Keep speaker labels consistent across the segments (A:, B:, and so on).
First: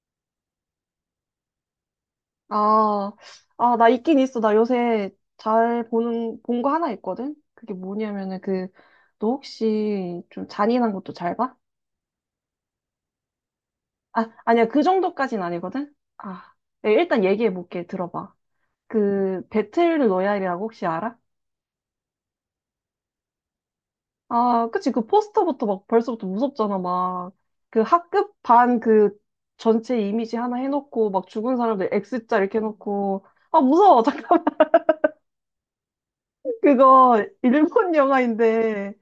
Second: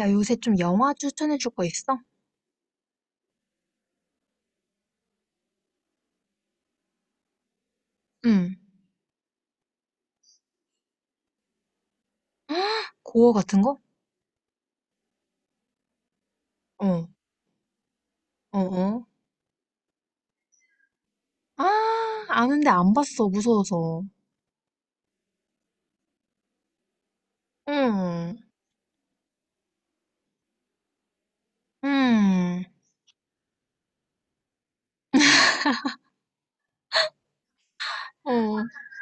A: 야, 요새 좀 영화 추천해 줄 거 있어?
B: 아, 나 있긴 있어. 나 요새 잘 보는, 본 거 하나 있거든? 그게 뭐냐면은
A: 응.
B: 그, 너 혹시 좀 잔인한 것도 잘 봐?
A: 고어 같은 거?
B: 아, 아니야. 그 정도까진 아니거든? 네,
A: 어,
B: 일단 얘기해 볼게. 들어봐.
A: 어.
B: 그, 배틀 로얄이라고 혹시 알아?
A: 아, 아는데 안 봤어, 무서워서.
B: 아, 그치. 그 포스터부터 막 벌써부터 무섭잖아. 막, 그 학급
A: 응,
B: 반 그 전체 이미지 하나 해놓고, 막 죽은 사람들 X자 이렇게
A: 응.
B: 해놓고, 아, 무서워. 잠깐만. 그거 일본
A: 어,
B: 영화인데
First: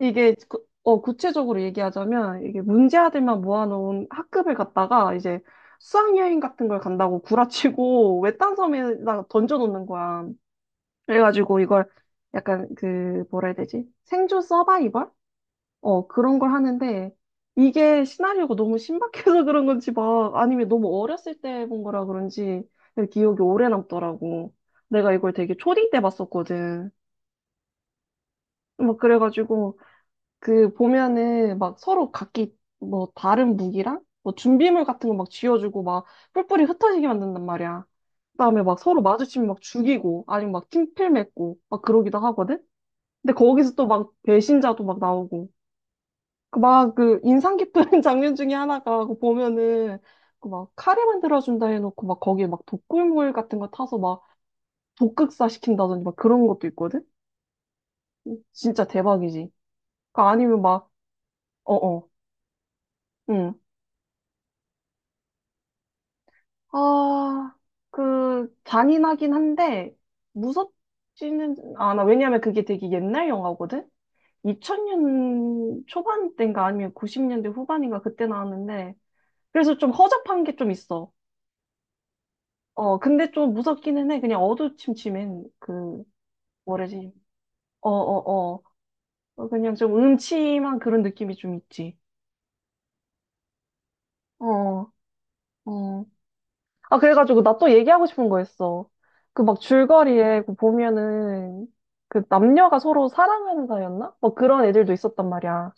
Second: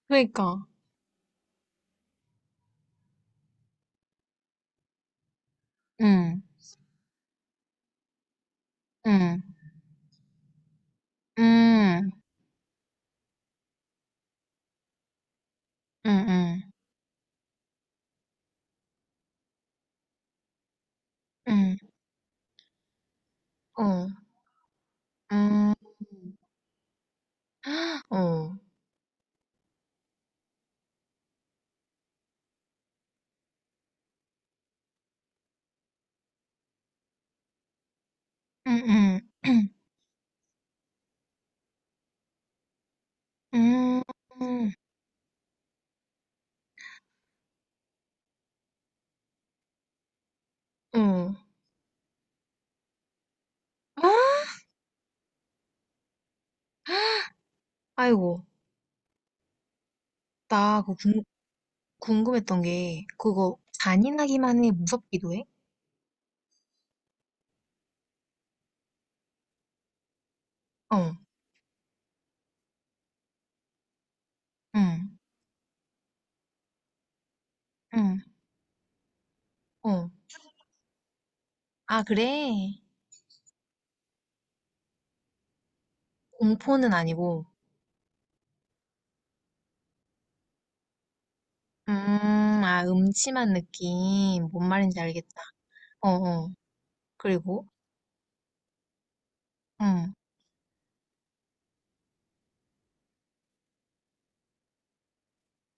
B: 이게
A: 그러니까.
B: 구체적으로 얘기하자면 이게 문제 아들만 모아놓은 학급을 갔다가 이제 수학여행
A: 응,
B: 같은 걸 간다고 구라치고 외딴 섬에다가
A: 응,
B: 던져놓는 거야. 그래가지고 이걸
A: 응,
B: 약간 그 뭐라 해야 되지? 생존 서바이벌? 어
A: 응,
B: 그런 걸
A: 응,
B: 하는데 이게 시나리오가 너무 신박해서 그런 건지 막 아니면 너무 어렸을 때
A: 응.
B: 본 거라 그런지 기억이 오래
A: 어,
B: 남더라고. 내가 이걸 되게
A: 응,
B: 초딩 때 봤었거든.
A: 어,
B: 막 그래가지고 그 보면은 막 서로 각기 뭐 다른 무기랑 뭐 준비물 같은 거 막 쥐어주고 막 뿔뿔이 흩어지게 만든단 말이야. 그다음에
A: 응,
B: 막 서로
A: 응,
B: 마주치면 막 죽이고 아니면 막 팀필 맺고 막 그러기도 하거든. 근데 거기서 또
A: 응,
B: 막 배신자도 막 나오고 그 막그 인상 깊은 장면 중에 하나가 그 보면은 그 막 카레
A: 응.
B: 만들어준다 해놓고 막 거기에 막 독극물 같은 거 타서
A: 아,
B: 막 독극사 시킨다든지 막 그런 것도 있거든.
A: 아이고,
B: 진짜 대박이지. 그 아니면
A: 나
B: 막
A: 그거 궁,
B: 어어.
A: 궁금했던 게, 그거 잔인하기만 해, 무섭기도 해?
B: 아, 그, 잔인하긴 한데,
A: 어.
B: 무섭지는 않아. 왜냐면 그게 되게 옛날 영화거든?
A: 응,
B: 2000년 초반 때인가 아니면 90년대 후반인가
A: 응.
B: 그때 나왔는데, 그래서 좀
A: 어.
B: 허접한 게 좀 있어.
A: 아, 그래?
B: 어, 근데 좀 무섭기는 해. 그냥 어두침침한 그,
A: 공포는
B: 뭐래지?
A: 아니고.
B: 어, 어, 그냥 좀 음침한 그런 느낌이 좀
A: 음,
B: 있지.
A: 아, 음침한 느낌. 뭔
B: 어,
A: 말인지 알겠다.
B: 어.
A: 어, 어.
B: 아, 그래가지고 나
A: 그리고,
B: 또 얘기하고 싶은 거 있어. 그 막
A: 응,
B: 줄거리에 그 보면은 그 남녀가 서로 사랑하는 사이였나? 막 그런 애들도 있었단 말이야.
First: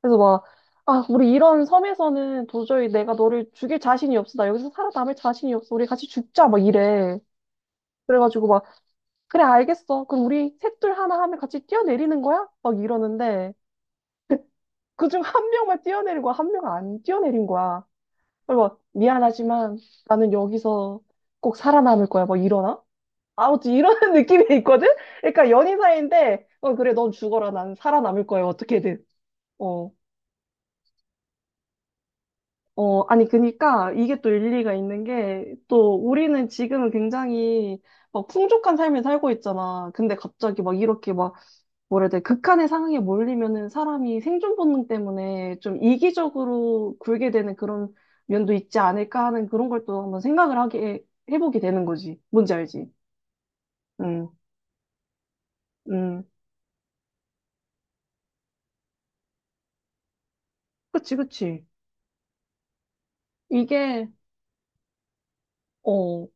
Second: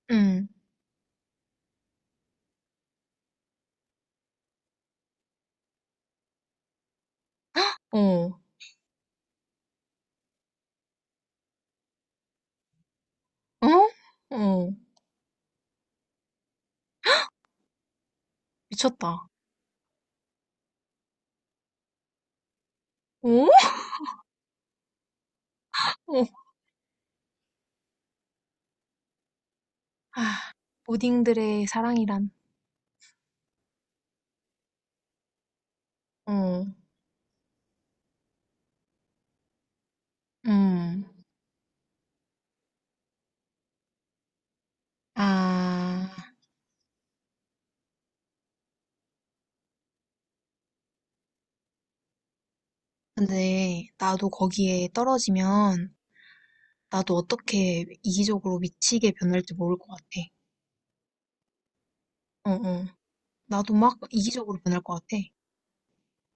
B: 그래서 막,
A: 응,
B: 아, 우리 이런 섬에서는 도저히 내가 너를 죽일 자신이 없어. 나 여기서 살아남을 자신이 없어. 우리 같이 죽자. 막 이래.
A: 어, 어?
B: 그래가지고 막, 그래, 알겠어. 그럼 우리 셋둘 하나 하면 같이 뛰어내리는 거야? 막 이러는데
A: 어.
B: 그중 한 명만 뛰어내리고 한 명은 안 뛰어내린 거야. 그리고 막,
A: 미쳤다.
B: 미안하지만 나는 여기서 꼭 살아남을 거야. 막 이러나? 아,
A: 어?
B: 어찌 이런 느낌이 있거든? 그러니까 연인
A: 어.
B: 사이인데, 어, 그래, 넌 죽어라. 난 살아남을 거야. 어떻게든. 어,
A: 아, 오딩들의 사랑이란.
B: 아니, 그니까 이게 또 일리가 있는 게, 또 우리는
A: 어,
B: 지금은 굉장히 막 풍족한 삶을 살고 있잖아. 근데 갑자기 막
A: 음.
B: 이렇게 막, 뭐라 해야 돼, 극한의 상황에 몰리면은 사람이 생존 본능 때문에 좀
A: 아,
B: 이기적으로 굴게 되는 그런 면도 있지 않을까 하는 그런 걸 또 한번 생각을 하게, 해보게 되는 거지. 뭔지 알지?
A: 근데
B: 응,
A: 나도 거기에 떨어지면
B: 응.
A: 나도 어떻게 이기적으로 미치게 변할지 모를 것 같아.
B: 그치, 그치.
A: 어, 어. 나도 막
B: 이게,
A: 이기적으로 변할 것 같아.
B: 어.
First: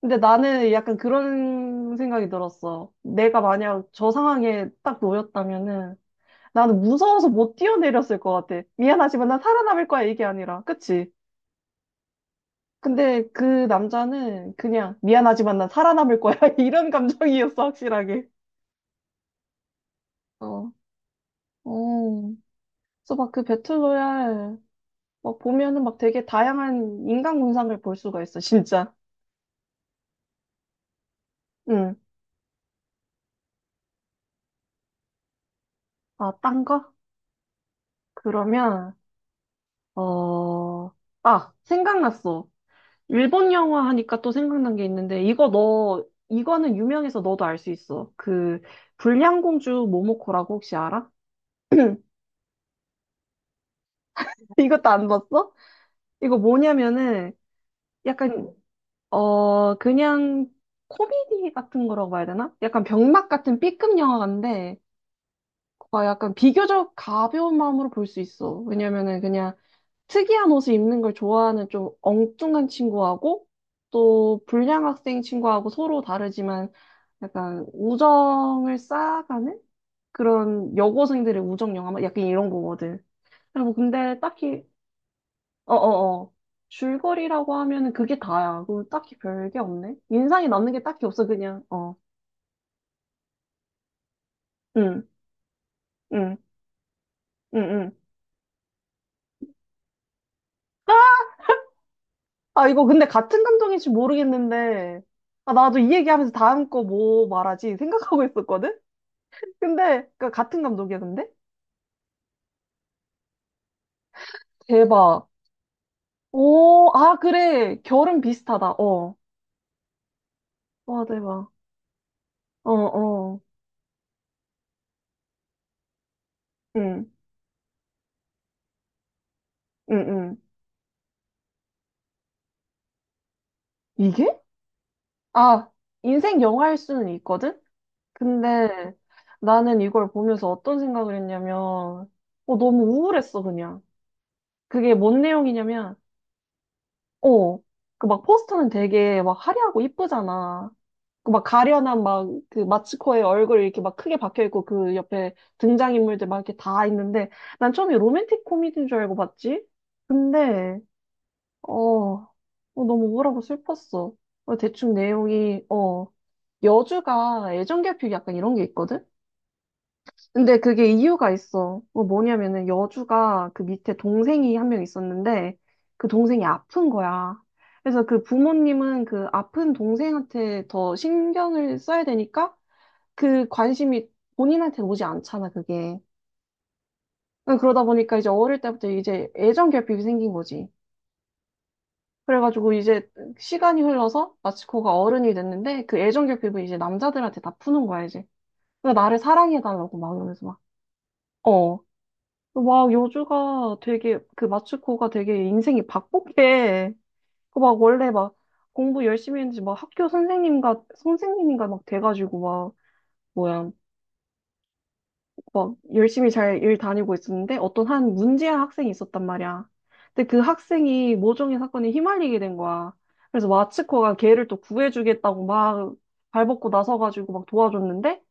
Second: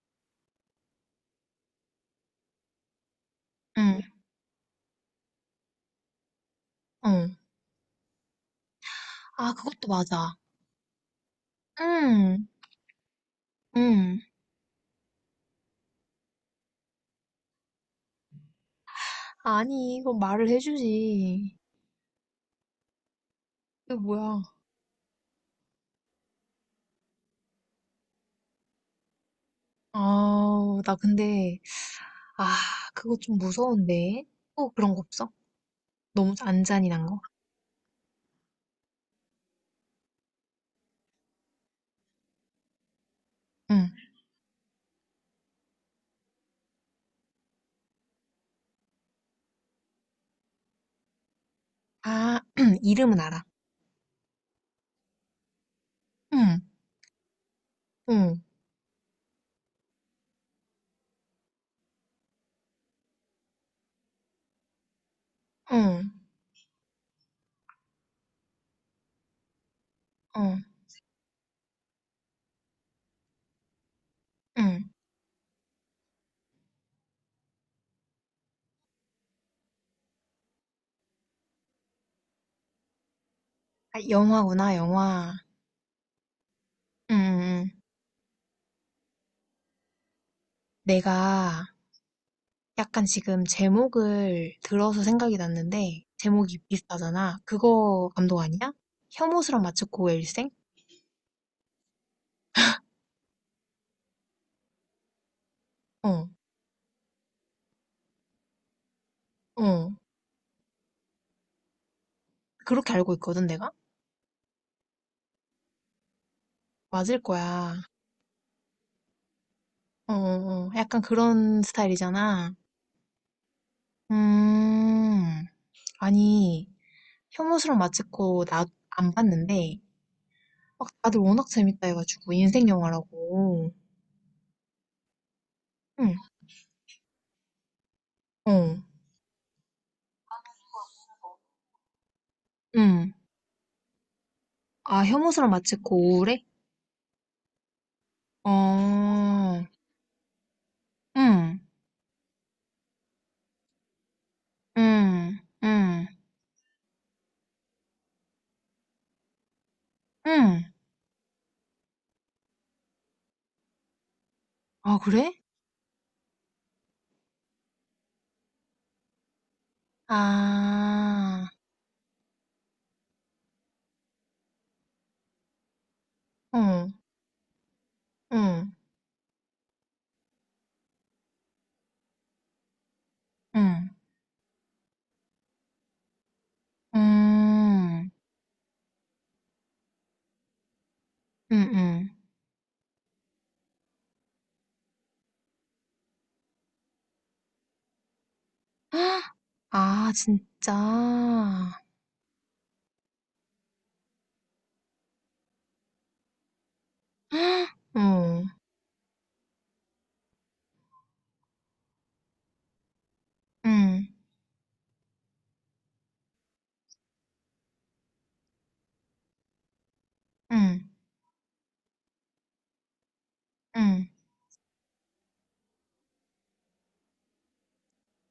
B: 근데 나는 약간 그런 생각이 들었어. 내가 만약
A: 응,
B: 저 상황에 딱 놓였다면은 나는 무서워서
A: 응.
B: 못 뛰어내렸을 것 같아. 미안하지만 난
A: 아,
B: 살아남을
A: 그것도
B: 거야 이게
A: 맞아.
B: 아니라. 그치?
A: 응,
B: 근데 그
A: 응.
B: 남자는 그냥 미안하지만 난 살아남을 거야 이런 감정이었어 확실하게.
A: 아니, 그거 말을
B: 어.
A: 해주지.
B: 어. 그래서 막 그
A: 이거 뭐야?
B: 배틀로얄 막 보면은 막 되게 다양한 인간 군상을 볼 수가 있어 진짜.
A: 아, 나 근데,
B: 응.
A: 아, 그거 좀 무서운데. 또 그런 거 없어?
B: 아,
A: 너무 안
B: 딴 거?
A: 잔인한 거?
B: 그러면 어. 아, 생각났어. 일본 영화
A: 응.
B: 하니까 또 생각난 게 있는데, 이거 너, 이거는 유명해서 너도 알 수 있어. 그, 불량공주 모모코라고 혹시 알아?
A: 아, 이름은 알아.
B: 이것도 안 봤어? 이거
A: 응,
B: 뭐냐면은,
A: 응,
B: 약간, 그냥 코미디 같은 거라고 봐야 되나? 약간 병맛 같은 B급 영화인데, 가
A: 응,
B: 약간 비교적 가벼운 마음으로 볼 수 있어. 왜냐면은 그냥 특이한
A: 응,
B: 옷을 입는 걸 좋아하는 좀 엉뚱한 친구하고, 또
A: 응.
B: 불량 학생 친구하고 서로 다르지만, 약간 우정을 쌓아가는 그런 여고생들의 우정 영화 막 약간 이런 거거든. 그리고 뭐
A: 아,
B: 근데 딱히
A: 영화구나, 영화.
B: 어어어
A: 응,
B: 줄거리라고
A: 응. 응.
B: 하면은 그게 다야. 그럼 딱히 별게 없네. 인상이 남는 게 딱히 없어 그냥
A: 내가
B: 어.
A: 약간 지금 제목을 들어서
B: 응.
A: 생각이 났는데
B: 응.
A: 제목이 비슷하잖아.
B: 응. 응.
A: 그거 감독 아니야? 혐오스런 마츠코 일생?
B: 아 이거 근데 같은 감독인지 모르겠는데 아 나도 이
A: 어,
B: 얘기하면서 다음 거 뭐 말하지 생각하고 있었거든.
A: 어.
B: 근데 그 같은 감독이야 근데
A: 그렇게 알고 있거든 내가?
B: 대박. 오, 아
A: 맞을
B: 그래
A: 거야.
B: 결은 비슷하다. 어.
A: 어. 약간
B: 와 대박.
A: 그런 스타일이잖아.
B: 어 어.
A: 음, 아니
B: 응.
A: 혐오스런 마츠코 나 안 봤는데
B: 응, 응.
A: 막 다들 워낙 재밌다 해가지고 인생 영화라고.
B: 이게? 아,
A: 응,
B: 인생 영화일 수는 있거든?
A: 어,
B: 근데 나는 이걸 보면서 어떤 생각을 했냐면, 어, 너무
A: 응.
B: 우울했어, 그냥. 그게
A: 아
B: 뭔
A: 혐오스런
B: 내용이냐면,
A: 마츠코 우울해?
B: 어, 그 막 포스터는 되게 막
A: 어,
B: 화려하고 이쁘잖아. 그 막
A: 응.
B: 가련한 막 그 마츠코의 얼굴 이렇게 막 크게 박혀 있고 그 옆에
A: 음. 음.
B: 등장인물들 막 이렇게 다 있는데 난 처음에 로맨틱 코미디인 줄 알고 봤지?
A: 음.
B: 근데 어, 어, 너무 우울하고 슬펐어. 어, 대충
A: 아 그래?
B: 내용이, 어, 여주가 애정결핍 약간 이런 게 있거든? 근데 그게 이유가
A: 아.
B: 있어. 어, 뭐냐면은 여주가 그 밑에 동생이 한 명 있었는데 그 동생이
A: 어.
B: 아픈 거야. 그래서 그
A: 응.
B: 부모님은 그 아픈 동생한테 더 신경을 써야 되니까 그
A: 응.
B: 관심이 본인한테 오지 않잖아, 그게. 어, 그러다
A: 음.
B: 보니까 이제 어릴 때부터 이제 애정결핍이 생긴 거지.
A: 음음.
B: 그래가지고 이제 시간이 흘러서 마치코가 어른이 됐는데 그 애정 결핍을 이제 남자들한테 다 푸는 거야, 이제. 그러니까 나를 사랑해달라고
A: 아
B: 막 이러면서 막,
A: 진짜.
B: 어.
A: 어.
B: 막 요주가 되게, 그 마츠코가 되게 인생이 바쁘게, 그 막 원래 막
A: 응.
B: 공부 열심히 했는지 막 학교 선생님과, 선생님인가 막 돼가지고 막, 뭐야. 막 열심히 잘 일 다니고 있었는데 어떤 한 문제한 학생이 있었단 말이야. 근데 그
A: 응.
B: 학생이 모종의 사건에 휘말리게 된 거야. 그래서
A: 응.
B: 마츠코가 걔를 또 구해주겠다고 막 발벗고 나서가지고 막 도와줬는데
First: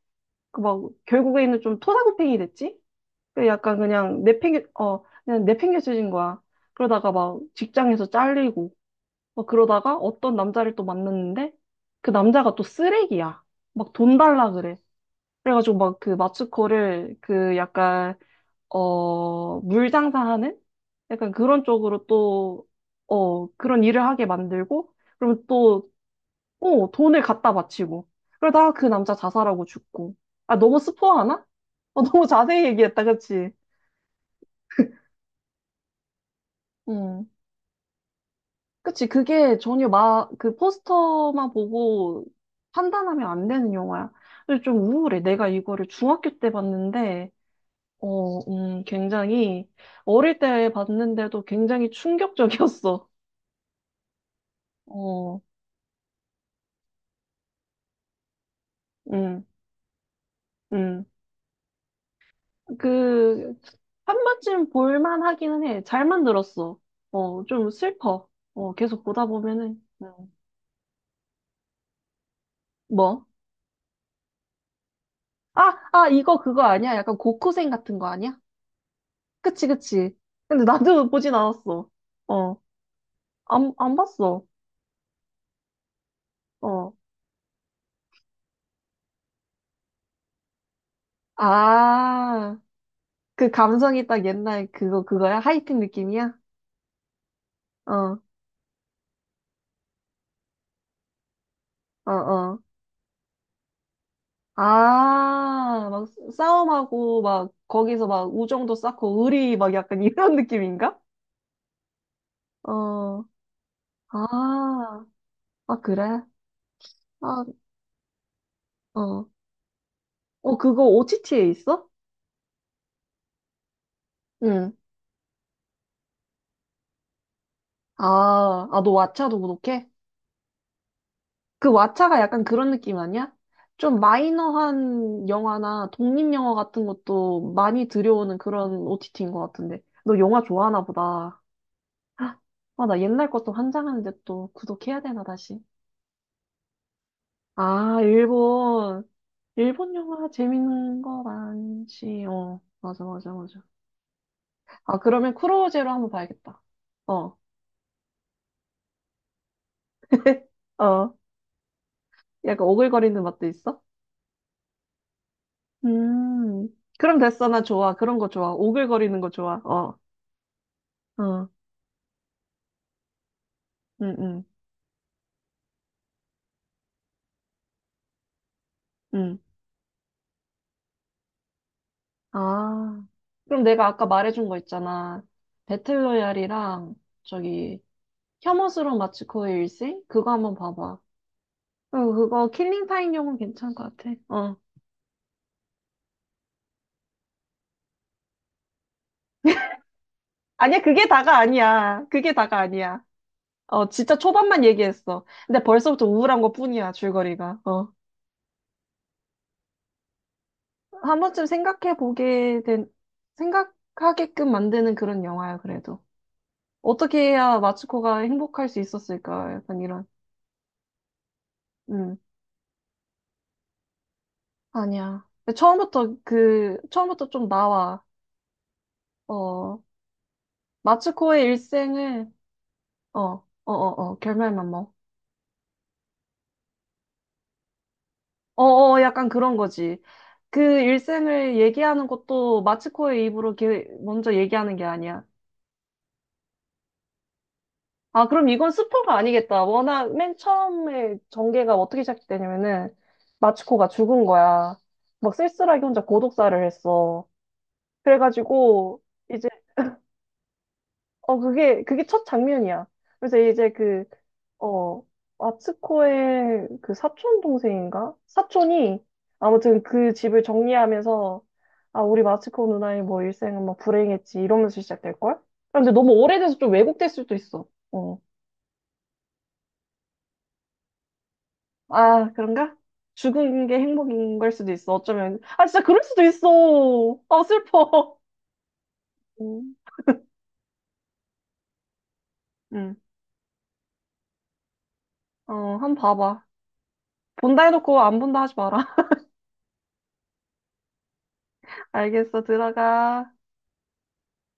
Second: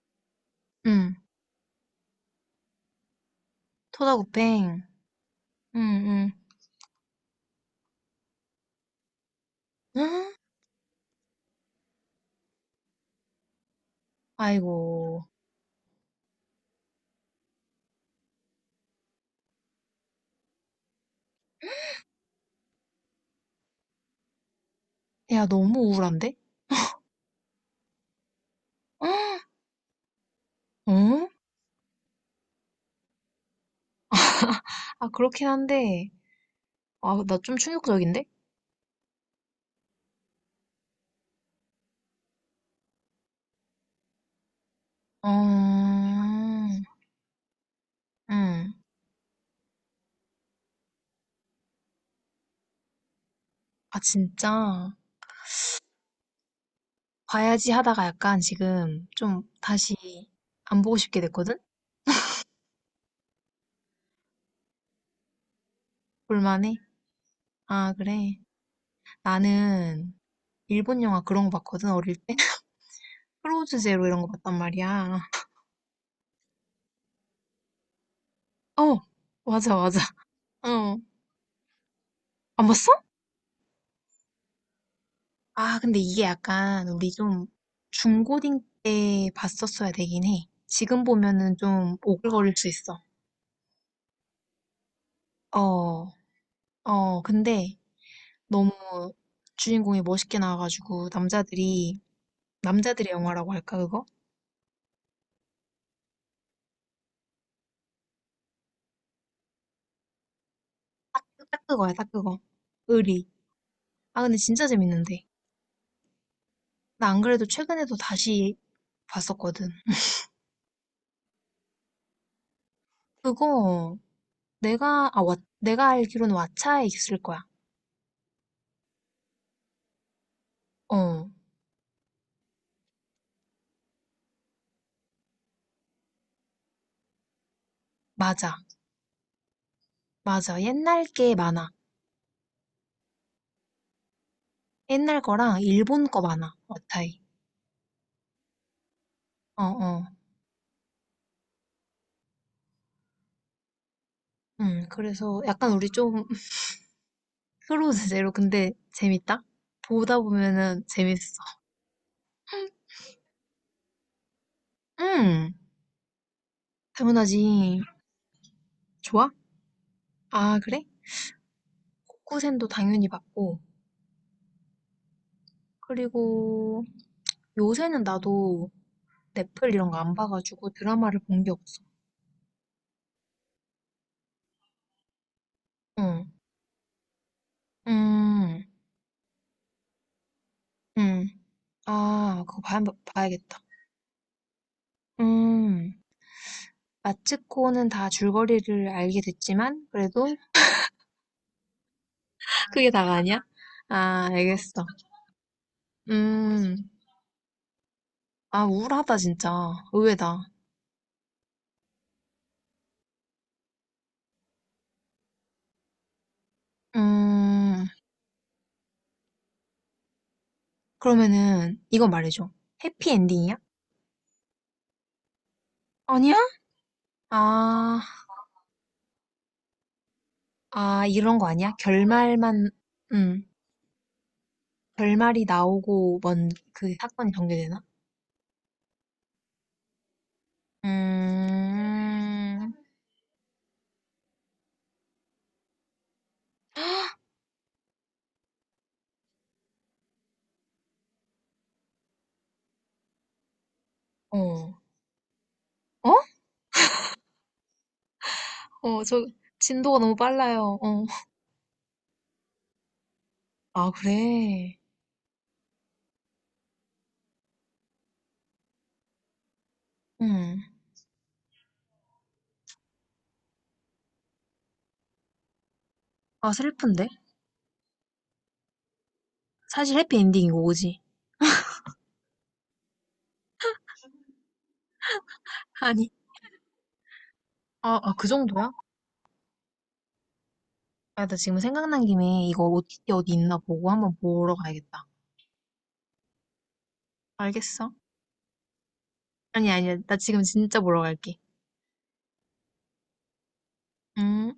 B: 그 막
A: 응.
B: 결국에는 좀 토사구팽이 됐지? 그 약간 그냥 내팽겨
A: 토다구팽.
B: 어 그냥 내팽겨쳐진
A: 응응.
B: 거야. 그러다가 막 직장에서 잘리고 막 그러다가 어떤 남자를 또 만났는데 그 남자가 또 쓰레기야. 막 돈 달라 그래.
A: 아이고.
B: 그래가지고 막 그 마츠코를 그 약간 어, 물 장사하는? 약간 그런 쪽으로 또, 어, 그런 일을 하게 만들고, 그럼
A: 야 너무
B: 또,
A: 우울한데?
B: 어, 돈을 갖다 바치고. 그러다가 그 남자 자살하고 죽고. 아, 너무
A: 어?
B: 스포하나? 어, 너무 자세히 얘기했다, 그치?
A: 아 그렇긴 한데. 아
B: 음.
A: 나 좀 충격적인데?
B: 그치, 그게 전혀 마, 그 포스터만 보고 판단하면 안 되는 영화야. 그래서 좀 우울해. 내가 이거를
A: 어.
B: 중학교 때 봤는데,
A: 응.
B: 굉장히, 어릴 때 봤는데도 굉장히 충격적이었어.
A: 아 진짜.
B: 어.
A: 봐야지 하다가 약간 지금 좀
B: 음,
A: 다시 안 보고
B: 음.
A: 싶게 됐거든?
B: 그, 한 번쯤 볼만 하기는 해. 잘
A: 볼만해?
B: 만들었어. 어, 좀
A: 아,
B: 슬퍼.
A: 그래.
B: 어, 계속 보다 보면은,
A: 나는 일본 영화 그런 거 봤거든, 어릴 때.
B: 뭐?
A: 크로즈 제로 이런 거 봤단 말이야.
B: 이거 그거 아니야? 약간 고쿠생 같은 거 아니야?
A: 어,
B: 그치,
A: 맞아.
B: 그치. 근데
A: 어.
B: 나도 보진 않았어. 어,
A: 안 봤어?
B: 안 봤어.
A: 아, 근데 이게 약간
B: 어.
A: 우리 좀 중고딩 때 봤었어야 되긴 해. 지금 보면은 좀 오글거릴
B: 아,
A: 수 있어.
B: 그 감성이 딱 옛날 그거, 그거야? 하이틴
A: 어,
B: 느낌이야?
A: 어, 근데
B: 어, 어,
A: 너무 주인공이 멋있게 나와가지고 남자들이,
B: 어.
A: 남자들의 영화라고 할까, 그거?
B: 아, 막 싸움하고, 막, 거기서 막 우정도 쌓고, 의리, 막 약간 이런 느낌인가?
A: 딱 그거야, 딱 그거.
B: 어,
A: 의리.
B: 아,
A: 아, 근데 진짜 재밌는데.
B: 아, 그래?
A: 나 안
B: 아,
A: 그래도 최근에도 다시
B: 어.
A: 봤었거든.
B: 어, 그거 OTT에 있어?
A: 그거
B: 응.
A: 내가, 아, 왓- 내가 알기로는 왓챠에 있을 거야.
B: 아, 너 왓챠도 구독해?
A: 어,
B: 그 왓챠가 약간 그런 느낌 아니야? 좀 마이너한 영화나 독립영화 같은 것도 많이 들여오는
A: 맞아.
B: 그런 OTT인 것 같은데. 너 영화
A: 맞아.
B: 좋아하나
A: 옛날 게
B: 보다.
A: 많아.
B: 아, 나 옛날 것도 환장하는데 또 구독해야
A: 옛날
B: 되나,
A: 거랑
B: 다시.
A: 일본 거 많아. 왓챠에.
B: 아, 일본.
A: 어,
B: 일본
A: 어.
B: 영화 재밌는 거 많지. 어, 맞아, 맞아, 맞아. 아, 그러면
A: 그래서
B: 쿠로
A: 약간
B: 제로
A: 우리
B: 한번
A: 좀
B: 봐야겠다. 어,
A: 서로 제대로 근데 재밌다? 보다 보면은
B: 어.
A: 재밌어.
B: 약간 오글거리는 맛도 있어?
A: 음,
B: 음. 그럼 됐어. 나
A: 당연하지.
B: 좋아. 그런 거 좋아. 오글거리는 거
A: 좋아?
B: 좋아. 어,
A: 아, 그래?
B: 어.
A: 코쿠센도 당연히 봤고.
B: 응, 응,
A: 그리고 요새는 나도
B: 응.
A: 넷플 이런 거 안 봐가지고 드라마를 본 게 없어.
B: 아. 그럼 내가 아까 말해준 거 있잖아.
A: 응.
B: 배틀로얄이랑 저기
A: 음,
B: 혐오스러운 마츠코의 일생? 그거 한번 봐봐.
A: 음.
B: 어,
A: 아,
B: 그거 킬링타임용은
A: 봐야겠다.
B: 괜찮을 것 같아. 어.
A: 음. 마츠코는 다 줄거리를 알게 됐지만, 그래도
B: 아니야, 그게 다가 아니야. 그게 다가
A: 그게
B: 아니야.
A: 다가 아니야?
B: 어, 진짜
A: 아,
B: 초반만
A: 알겠어.
B: 얘기했어. 근데 벌써부터 우울한
A: 음.
B: 것뿐이야, 줄거리가. 어.
A: 아, 우울하다, 진짜. 의외다.
B: 한 번쯤 생각해 보게 된, 생각하게끔 만드는 그런 영화야, 그래도. 어떻게 해야
A: 음.
B: 마츠코가 행복할 수 있었을까? 약간 이런.
A: 그러면은, 이거
B: 음,
A: 말해줘. 해피엔딩이야?
B: 아니야. 근데 처음부터
A: 아니야?
B: 그, 처음부터 좀
A: 아,
B: 나와. 어,
A: 이런
B: 마츠코의
A: 거 아니야?
B: 일생을,
A: 결말만,
B: 어, 어,
A: 음.
B: 어, 어, 결말만 뭐.
A: 결말이 나오고 먼 그 사건이 전개되나?
B: 어, 어, 약간 그런 거지. 그 일생을 얘기하는 것도
A: 음,
B: 마츠코의 입으로 이렇게 먼저 얘기하는 게 아니야. 아, 그럼 이건 스포가 아니겠다. 워낙 맨 처음에 전개가 어떻게 시작되냐면은 마츠코가 죽은 거야.
A: 어.
B: 막 쓸쓸하게 혼자
A: 어?
B: 고독사를 했어. 그래가지고
A: 어, 저
B: 이제
A: 진도가 너무 빨라요. 어.
B: 그게 첫 장면이야. 그래서 이제
A: 아,
B: 그
A: 그래.
B: 어, 아츠코의 그 사촌 동생인가? 사촌이 아무튼 그 집을
A: 음.
B: 정리하면서 아, 우리 마츠코 누나의 뭐 일생은 막 불행했지 이러면서 시작될걸? 근데 너무
A: 아,
B: 오래돼서 좀
A: 슬픈데?
B: 왜곡될 수도 있어. 어.
A: 사실 해피엔딩이고, 오지?
B: 아, 그런가? 죽은 게 행복인 걸 수도 있어. 어쩌면. 아, 진짜 그럴
A: 아니.
B: 수도 있어. 아, 슬퍼.
A: 그 정도야?
B: 응.
A: 아, 나 지금 생각난 김에 이거
B: 응.
A: OTT 어디 있나 보고 한번 보러 가야겠다.
B: 어, 한번 봐봐. 본다
A: 알겠어?
B: 해놓고 안 본다 하지 마라.
A: 아니, 아니야. 나 지금 진짜 보러 갈게.
B: 알겠어. 들어가.
A: 음.